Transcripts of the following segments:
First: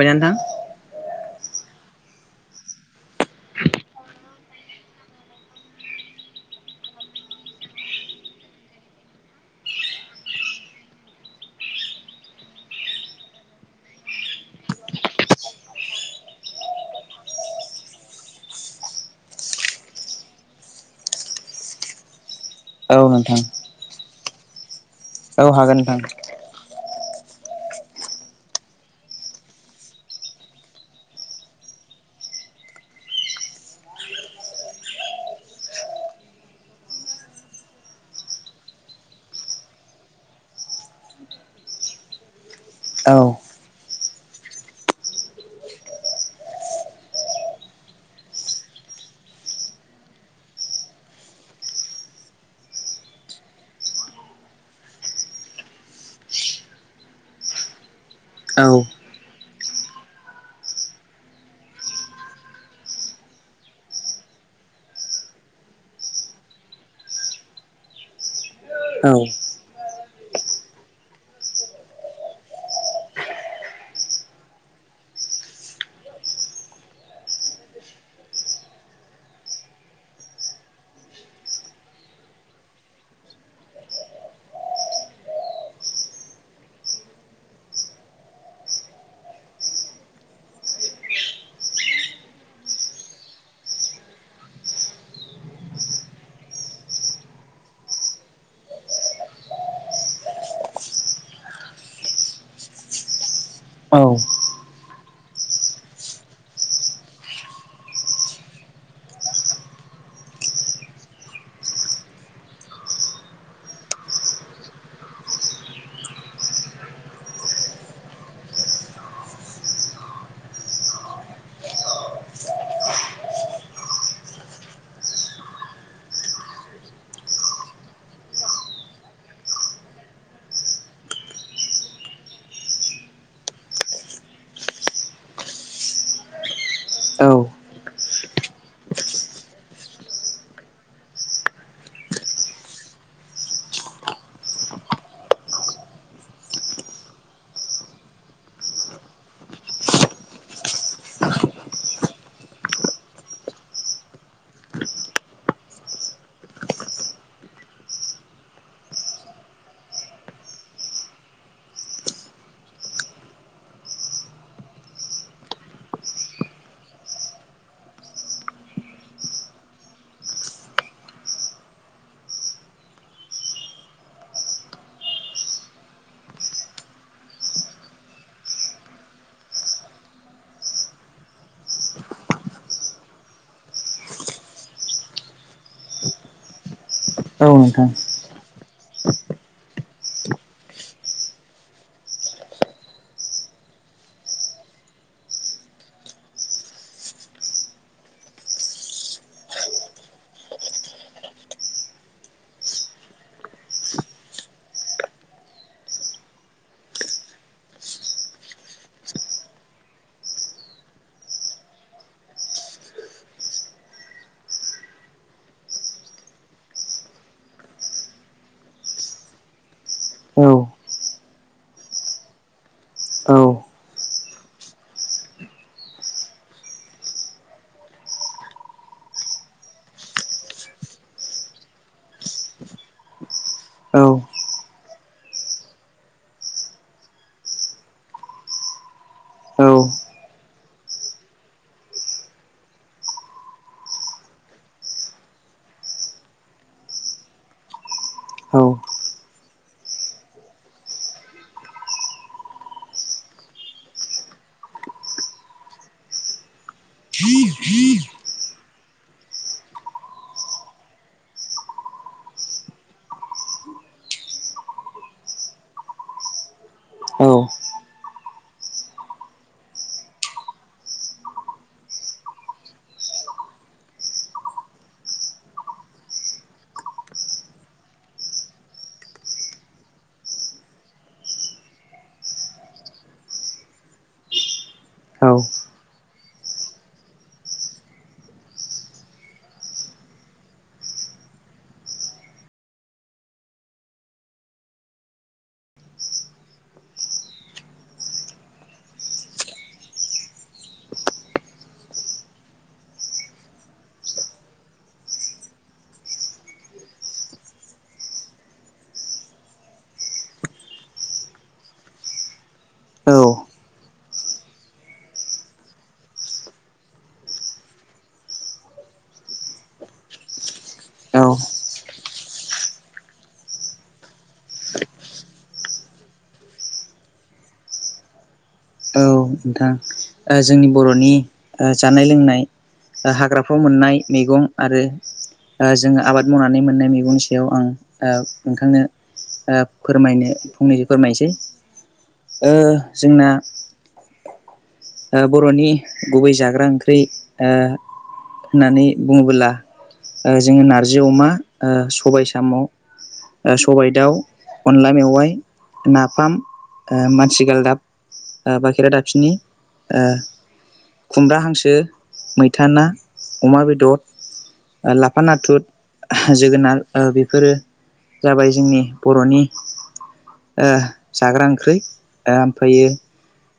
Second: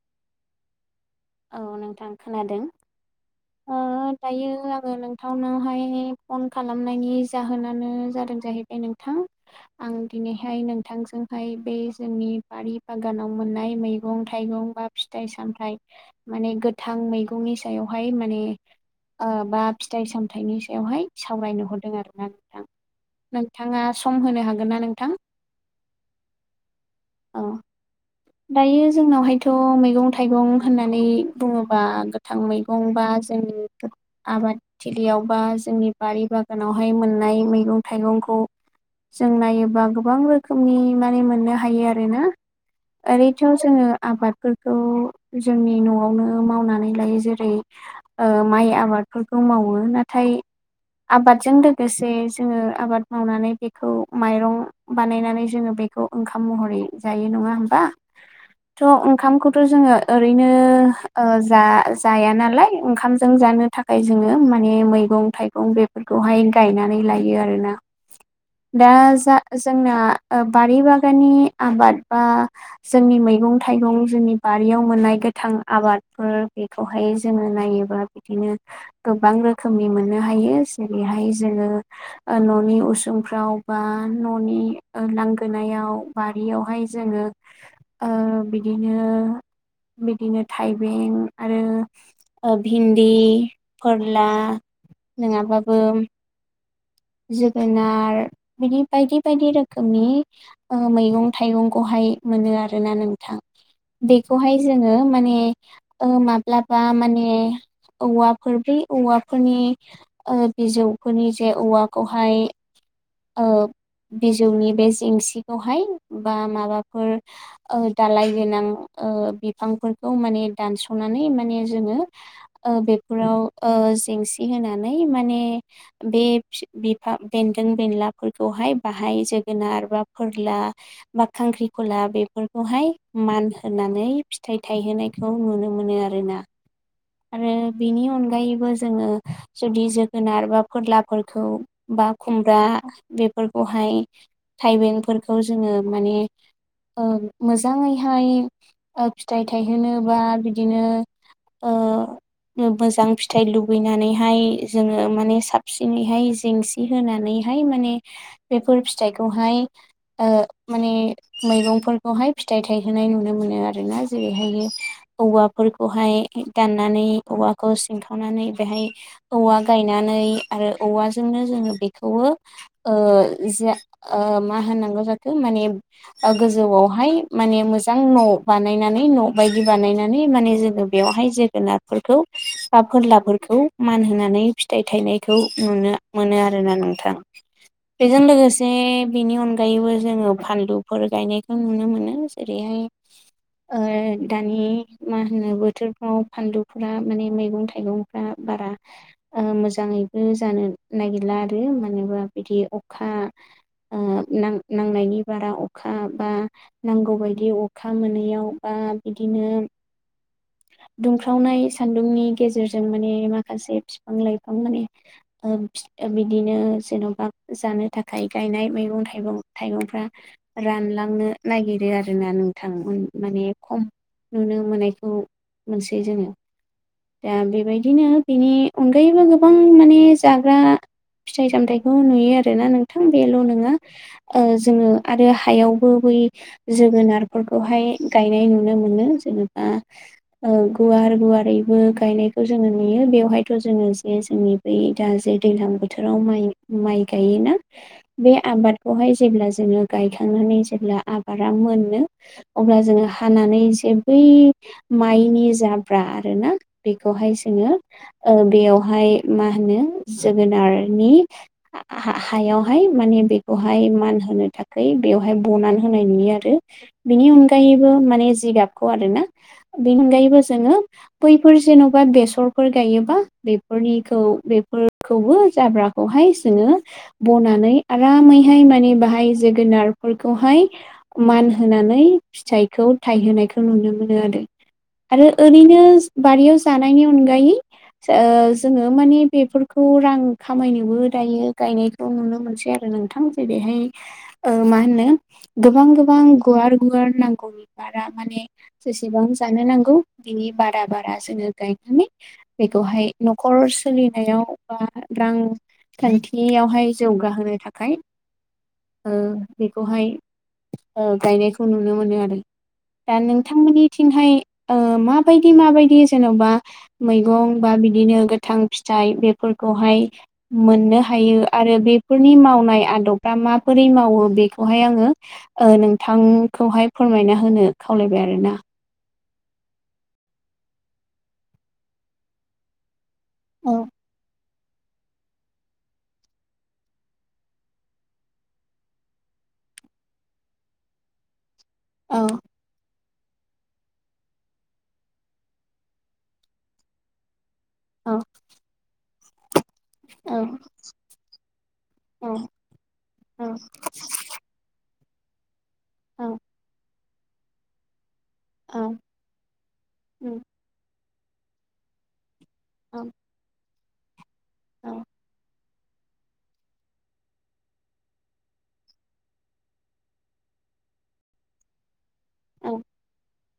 बायना नोंथां? औ नोंथां खोनादों। ओ दायो आङो नोंथांनावहाय फन खालामनायनि जाहोनानो जादों दोन जाहैबाय नोंथां आं दिनैहाय नोंथांजोंहाय बे जोंनि बारि बागानाव मोननाय मैगं थाइगं बा फिथाइ सामथ माने गोथां मैगंनि सायावहाय माने ओ बा फिथाइ सामथायाइनि सायावहाय सावरायनो हरदों आरोना औ नोंथां नोंथाङा सम होनो हागोन ना नों औ हागोन नोथां औ दायो जोंनावहायथ' मैगं थाइगं होननानै बुङोबा गोथां मैगं बा जों आबादथिलियाव बा जोंनि बारि बागानावहाय मोननाय मैगं थाइगं गौ जों नायोबा गोबां रोखोमनि माने मोननो हायो आरोना औ ओरैथ' जोङो आबादफोरखौ जोंनि न'आवनो मावनानै लायो जेरै ओ माइ आबाद फोरखौ मावो नाथाय आबादजों लोगोसे जोङो आबाद मावनानै बेखौ माइरं बानायनानै जोङो बेखौ ओंखाम महरै जायो नङा होमबा औ थ' ओंखामखौथ' जोङो ओरैनो ओ जा जाया नालाय ओंखामजों जाया जानो थाखाय जोङो माने मैगं थाइगं बेफोरखौहाय गायनानै लायो आरोना दा औ जा जोंना बारि बागाननि आबाद बा जोंनि मैगं थाइगं जोंनि बारियाव मोननाय गोथां आबादफोर बेखौहाय जोङो नायोबा बिदिनो गोबां रोखोमनि मोननो हायो जेरैहाय जोङो ओ न'नि उसुंफ्राव बा न'नि लांगोनायाव बारियावहाय जोङो ओ बिदिनो बिदिनो थाइबें आरो भिन्दि फोरला नङाबाबो जोगोनार बिदि बायदि बायदि रोखोमनि मैगं ओ थाइगंखौहाय मोनो आरोना नोंथां औ बेखौहाय जोङो माने ओ माब्लाबा माने औवाफोर बै औवाफोरनि ओ बिजौफोरनि जे औवा खौहाय ओ बिजौनि बे जेंसिखौहाय बा माबाफोर ओ दालाय गोनां ओ बिफांफोरखौ माने दानस'नानै माने जोङो ओ बेफोराव ओ जेंसि होनानै माने बे बिफां बेन्दों बेनलाफोरखौहाय बाहाय जोगोनार बा फोरला बा खां ख्रिखला बेफोरखौहाय मान होनानै फिथाइ थायहोनायखौ नुनो मोनो आरोना आरो बेनि अनगायैबो जोङो जुदि जोगोनार बा फोरलाफोरखौ बा बा खुमब्रा बेफोरखौहाय थायबेंफोरखौ जोङो माने ओ मोजाङैहाय फिथाइ थायहोनो बा बिदिनो ओ मोजां फिथाइ लुगैनानैहाय जोङो माने साबसिनैहाय जेंसि होनानै हाय माने बेफोर फिथायखौहाय ओ माने मैगंफोरखौहाय फिथाइ थायहोनाय नुनो मोनो आरोना जेरैहाय औवाफोरखौहाय दाननानै औवाखौ सिंखावनानै बेहाय औवा गायनानै आरो औवाजोंनो जों जोङो बेखौओ ओ जे ओ मा होननांगौ जाखो माने गोजौआवहाय माने मोजां न' बानायनानै न' बायदि बानायनानै माने जोङो बेवहाय जे जोगोनारफोरखौ बा फोरलाफोरखौ मान होनानै फिथायाइ थायनायखौ नुनो मोनो आरो आरोना नोंथां औ नोंथां बेजों लोगोसे बेनि अनगायैबो जोङो फानलुफोर गायनायखौ नुनो मोनो जेरैहाय हाय ओ दानि मा होनो बोथोरफ्राव फानलुफोरा माने मैगं थाइगंफ्रा बारा मोजाङैबो जानो नागिरला आरो मानोबा बिदि अखा ओ नां नांनायनि बारा अखा बा नांगौ बायदि अखा मोनैयाव बा बा बिदिनो दुंख्रावनाय सान्दुंनि गेजेरजों माने माखासे फिफां लाइफां माने बिदिनो जेन'बा जानो थाखाय गायनाय मैगं थाइगं थाइगंफ्रा औ रान लांनो नागिरो आरोना नोंथां औ माने खम नुनो मोननायखौ मोनसै जोङो दा बेबायदिनो बेनि अनगायैबो गोबां माने जाग्रा फिथाइ सामथायखौ नुयो आरोना नोंथां बेल' नङा औ ओ जोङो आरो हायावबो जोगोनारफोरखौहाय गायनाय नुनो मोनो जेनेबा औ ओ गुवार गुवारैबो गायनायखौ जोङो नुयो बेवहायथ' जोङो जे जोंनि बै दा जे दैलां बोथोराव माइ माइ गायोना बे आबादखौहाय जेब्ला जोङो गायखाङो माने जेब्ला आबादा मोननो अब्ला जोङो हानानै जे बै मा माइनि जाब्रा आरोना बेखौहाय जोङो ओ बेयावहाय मा होनो जोगोनारनि आ हा हायावहाय माने बेखौहाय मान होनो थाखै। बेवहाय बनानै होनाय नुयो आरो औ बिनि अनगायैबो माने जिगाबखौ आरोना। बेनि अनगायैबो जोङो बैफोर जेन'बा बेसरफोर गायोबा बेफोरनिखौ बे [inaudible] जाब्राखौहाय जोङो बनानै आरामैहाय माने बेहाय जोगो नारफोरखौहाय मान होनानै फिथाइखौ थायहोनायखौ नुनो मोनो आरो आरो ओरैनो बारियाव जानायनि अनगायै ओ जोङो माने बेफोरखौ रां खामायनोबो दायो गायनायखौ नुनो मोनसै आरो ओ नोंथां जेरैहाय ओ मा होनो गोबां-गोबां गुवार-गुवार नांगौनिबा बारा माने जसेबां जानो नांगौ बिनि बारा-बारा जोङो गायनानै बेखौहाय न'खर सोलिनायाव [unintelligible] बा रांखान्थियावहाय जौगाहोनो थाखाय ओ बेखौहाय ओ गायनायखौ नुनो मोनो आरो दा नोंथांमोननिथिं थिंहाय ओ माबायदि-माबायदि जेन'बा मैगं बा बिदिनो गोथां फिथा। आइ बेफोरखौहाय मोननो हायो नोंथां आरो बेफोरनि मावनाय आदबफ्रा माबोरै माव। मावो बेखौहाय आङो ओ नोंथांखौहाय फोरमायना होनो खावलायबाय आरोना नोंथां जोंनि बर'नि ओ जानाय लोंनाय ओ हाग्राफ्राव मोननाय मैगं आरो आ जोङो आबाद मावनानै मोननाय मैगंनि सायाव आं औ नोंथांनो आ फोरमायनो फंनैसो फोरमायनोसै ओ जोंना ओ बर'नि गुबै जाग्रा ओंख्रि ओ होननानै बुङोबोला ओ जोङो नारजि अमा ओ सबाय साम' ओ सबाय दाउ अनला मेव वाय नाफाम आ मानसिगालदाब आ बा खेरा दाबसिनि आ खुमब्रा हांसो मैथा ना अमा बेदर लाफा नाथुर। [unintelligible] जोगोनार ओ बेफोरो जाबाय जोंनि बर'नि। ओ जाग्रा ओंख्रि आ ओमफायो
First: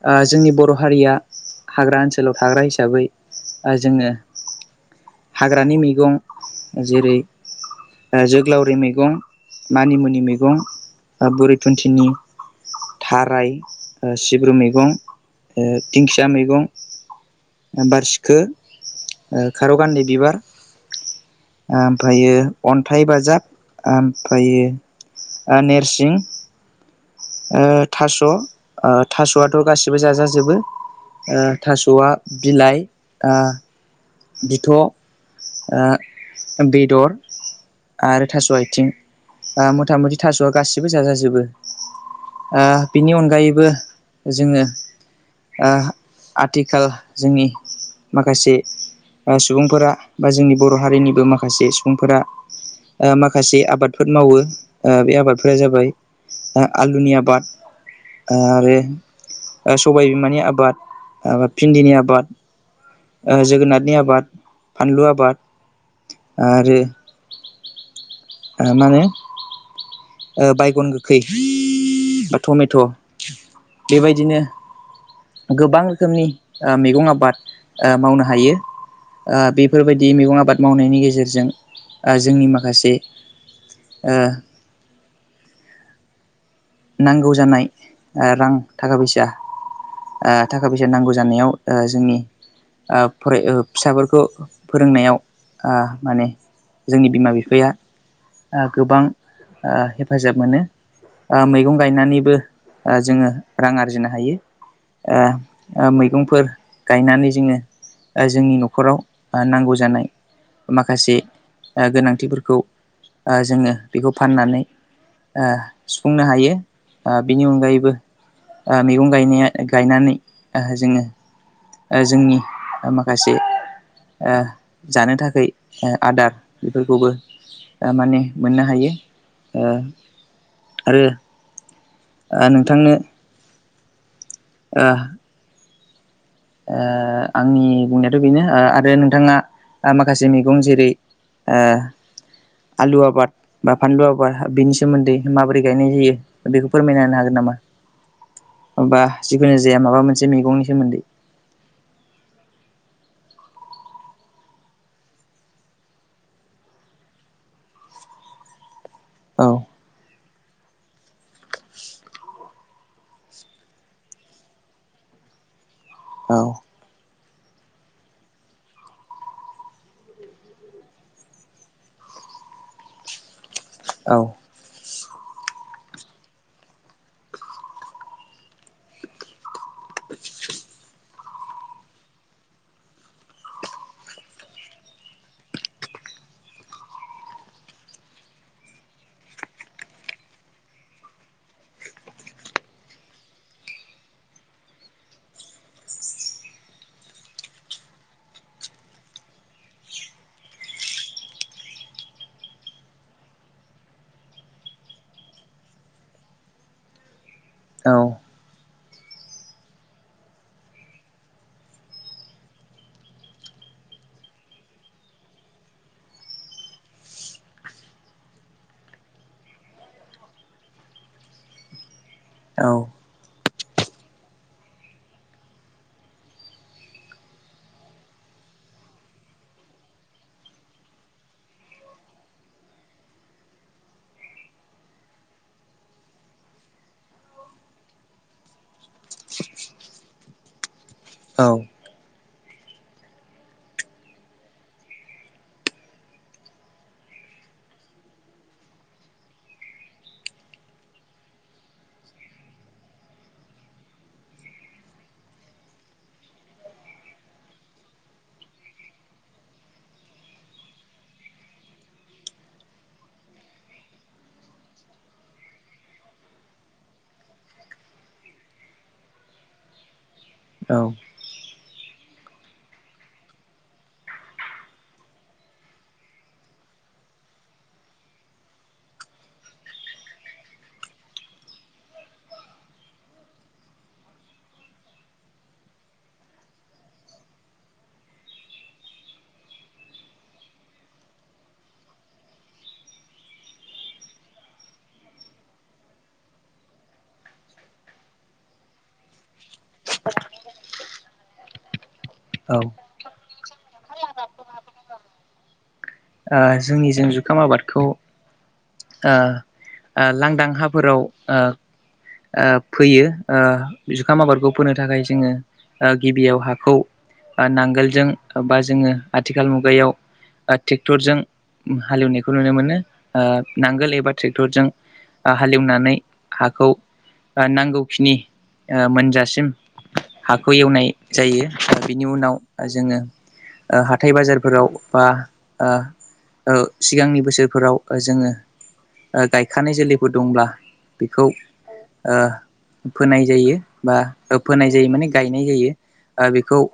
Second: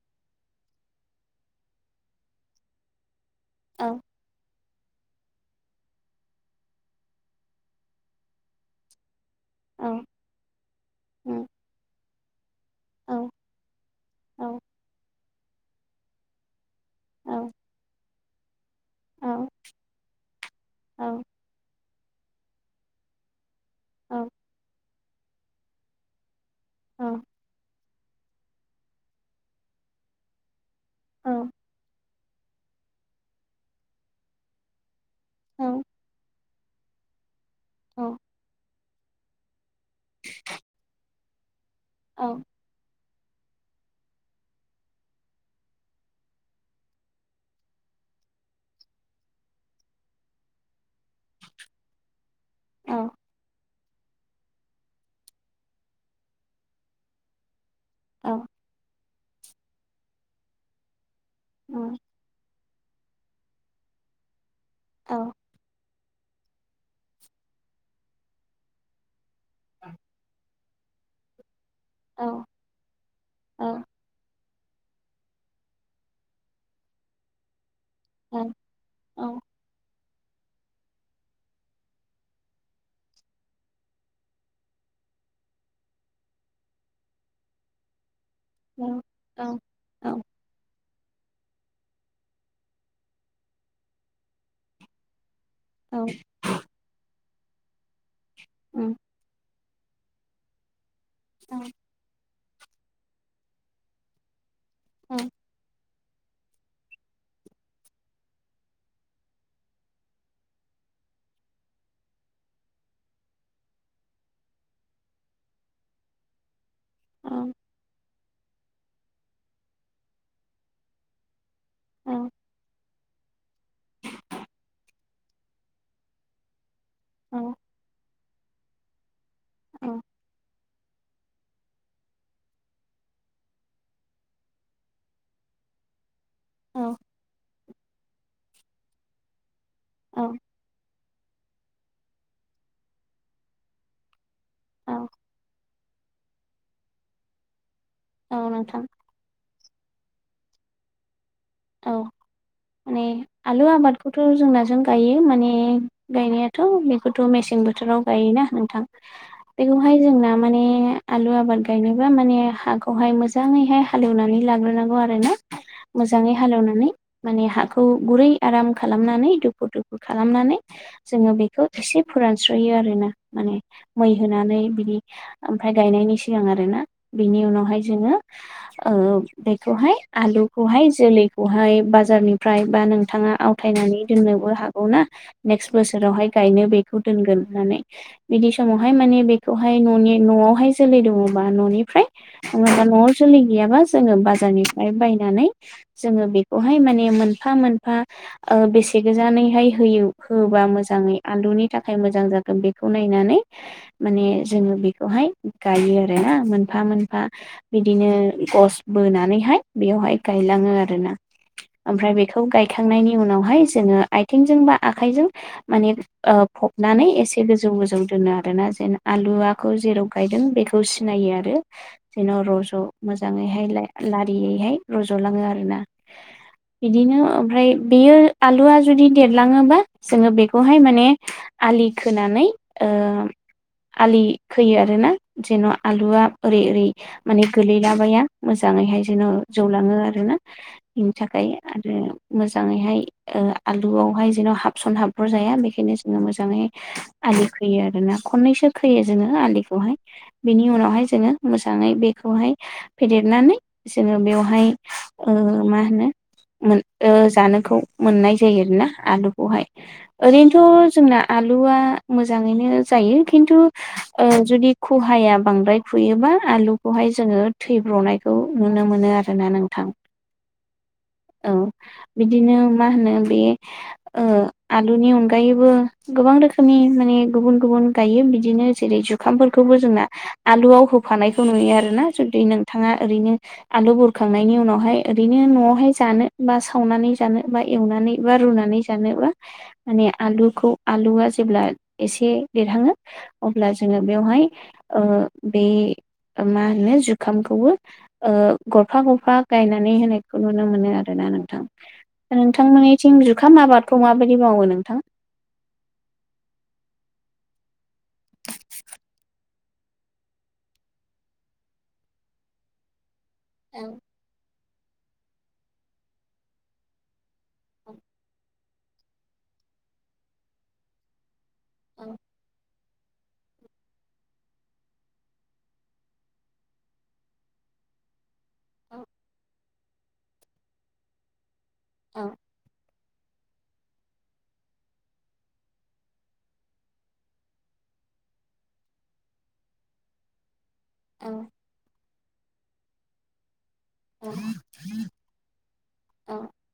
आ जोंनि बर' हारिया हाग्रा ओनसोलाव थाग्रा हिसाबै आ जोङो हाग्रानि मैगं जेरै ओ जोग्लावरि मैगं मानिमुनि मैगं बा बुरै थुन्थिनि थाराय ओ सिब्रु मैगं ओ दिंखिया मैगं बारसिखो ओ खारौ गान्दि बिबार ओ ओमफायो अन्थाइ बाजाब ओमफायो नेरसिं ओ थास' आ थास'आथ' गासिबो जाजाजोबो। ओ थास'आ बिलाइ ओ। बिथ' ओ बेदर। आरो थास' आयथिं। आ मथा मथि थास'आ गासिबो जाजाजोबो आ। बिनि अनगायैबो जोङो आ आथिखाल जोंनि माखासे आ सुबुंफोरा बा जोंनि बर' हारिनिबो माखासे सुबुंफोरा। ओ माखासे आबाद। फोद मावो ओ बे आबादफोरा जाबाय ओ आलुनि आबाद। आरो आ सबाय बिमानि आबाद आ भिन्दिनि आबाद। ओ जोगोनारनि आबाद फानलु औ आबाद। आरो ओ मा होनो [inaudible] ओ बायगन गोखै बा औ टमेट' औ बेबायदिनो गोबां रोखोमनि ओ मैगं आबाद ओ मावनो औ हायो ओ औ बेफोर बाय दि मैगं आबाद मावनायनि गेजेरजों ओ जोंनि माखासे ओ नांगौ जानाय ओ रां औ थाखा फैसा औ औ ओ थाखा फै नांगौ जानायाव ओ जोंनि ओ फराय फिसाफोरखौ फोरोंनायाव ओ औ माने जोंनि बिमा बिफाया ओ औ गोबां ओ हेफाजाब मोनो ओ मैगं गायनानैबो ओ जोंङो रां आरजिनो हायो ओ ओ मैगंफोर गायनानै जोङो ओ जोंनि न'खराव ओ नांगौ जानाय माखासे ओ गोनांथिफोरखौ ओ जोंङो बेखौ फाननानै ओ सुफुंनो हायो ओ बिनि औ अनगायैबो ओ मैगं गायनाया गायनानै जोंङो ओ औ जोंनि माखासे ओ जानो थाखाय ओ आदार बेफोरखौबो दा माने मोननो हायो ओ आरो ओ नोंथांनो ओ ओ आंनि बुंनायाथ' बेनो ओ आरो नोंथाङा ओ माखासे औ मैगं जेरै ओ आलु आबाद बा फानलु आबाद बेनि सोमोन्दै माबोरै गायनाय जायो बेखौ फोरमायना होनो हागोनना। खामो औ नोंथां माबा जिखुनु जाया माबा मोनसे मैगंनि सोमोन्दै औ माने आलु आबादखौथ' जोंनाजों गायो माने गायनायाथ' बेखौथ' मेसें बोथोराव गायो। नंगौना नोंथां औ बेखौहाय जोंना माने आलु आबाद गायनोबा माने हाखौहाय मोजाङैहाय हालेवनानै लाग्रोनांगौ आरोना। औ हालेवनानै माने हाखौ गुरै आराम खालामनानै दुफु-दुफु खालामनानै जोंङो बेखौ एसे फोरानस्रयो आरोना माने मै औ होनानै बिदि ओमफ्राय गायनायनि सिगां आरोना बेनि उनावहाय जोंङो ओ बेखौहाय आलुखौहाय जोलै खौहाय बाजारनिफ्राय बा नोंथाङा आवथायनानै दोननोबो हागौ ना नेक्स्ट बोसोरावहाय गायनो बेखौ दोनगोन होननानै बिदि समावहाय माने बेखौहाय न'नि न'आवहाय जोलै दङ बा ननिफ्राय नङाबा न आव जोलै गैयाबा जोंङो बाजारनिफ्राय बायनानै जोंङो बेखौहाय माने मोनफा मोनफा ओ बेसे गोजानैहाय होयो होबा मोजां मोजांङै आनदुनि थाखाय मोजां जागोन बेखौ नायनानै माने जोङो बेखौहाय गायो। आरोना मोनफा मोनफा औ बिदिनो गस बोनानैहाय बेयावहाय गायलाङो आरो ना ओमफ्राय बेखौ गायखांनायनि उनावहाय जोङो आथिंजों बा आखाइजों माने फबनानै एसे गोजौ गोजौ दोनो आरोना जेन आलुआखौ जेराव गायदों बेखौ सिनायो आरो जेन' रज' मोजाङैहाय लारियैहाय रज'लाङो आरोना बिदिनो ओमफ्राय बेयो आलुआ जुदि देरलाङोबा जोङो बेखौहाय माने आलि खोनानै ओ आलि खोयो आरोना जेन' आलुआ ओरै ओरै माने गोलैलाबाया मोजां मोजाङैहाय जेन' जौलाङो आरो ना बेनि औ थाखाय आरो मोजाङैहाय आलुआवहाय जेन' हाबसन हाबहर जाया बेखायनो जोङो मोजाङै आलि खोयो आरो ना खननैसो खोयो जोङो आलिखौहाय बिनि उनावहाय जोङो मोजाङै बे खौहाय फेदेरनानै जोङो बेवहाय ओ मा होनो। मोन ओ जानोखौ मोननाय जायो आरोना आलुखौहाय ओरैनोथ' जोंना आलुआ मोजाङैनो जायो खिन्थु जुदि खुहाया बांद्राय खुयोबा आलुखौहाय जोङो थैब्र'नायखौ नुनो मोनो आरोना नोंथां। औ। औ बिदिनो मा होनो बे ओ आलुनि अनगायैबो गोबां रोखोमनि। माने गुबुन गुबुन गायो बिदिनो जेरै जुखामफोरखौबो जोंना आलुआव होफानायखौ नुयो। आरोना जुदि नोंथाङा ओरैनो आलु बुरखांनायनि उनावहाय। ओरैनो न'आवहाय जानो बा सावनानै जानो बा एवनानै बा रुनानै जानो बा माने आलुखौ आलुआ जेब्ला एसे देरहाडों अब्ला जों बेवहाय ओ ओ बे माहोनो जुखामखौबो ओ गरफा गरफा गाय गायनानै होनायखौ नुनो मोनो आरो ना नोंथां नोंथांमोनिथिं जुखाम आबादखौ मा माबायदि मावो नोंथां? ओ जोंनि जों जुखाम आबादखौ ओ ओ लांदां हाफोराव ओ ओ फैयो। ओ औ जुखाम आबादखौ फोनो थाखाय जोङो ओ गिबियाव हाखौ नांगोलजों बा जोङो आथिखाल मुगायाव ट्रेक्टरजों औ हालेवनायखौ नुनो मोनो। ओ नांगोल एबा ट्रेक्टरजों हालेवनानै हाखौ। ओ नांगौखिनि औ मोनजासिम हाखौ एवनाय जायो। बिनि औ उनाव जोङो ओ हाथाय बाजारफोराव बा ओ ओसिगांनि बोसोरफोराव जोङो। ओ गायखानाय जोलैफोर दंब्ला बेखौ औ ओ फोनाय जायो। बा औ फोनाय जायो माने गायनाय जायो ओ औ बेखौ।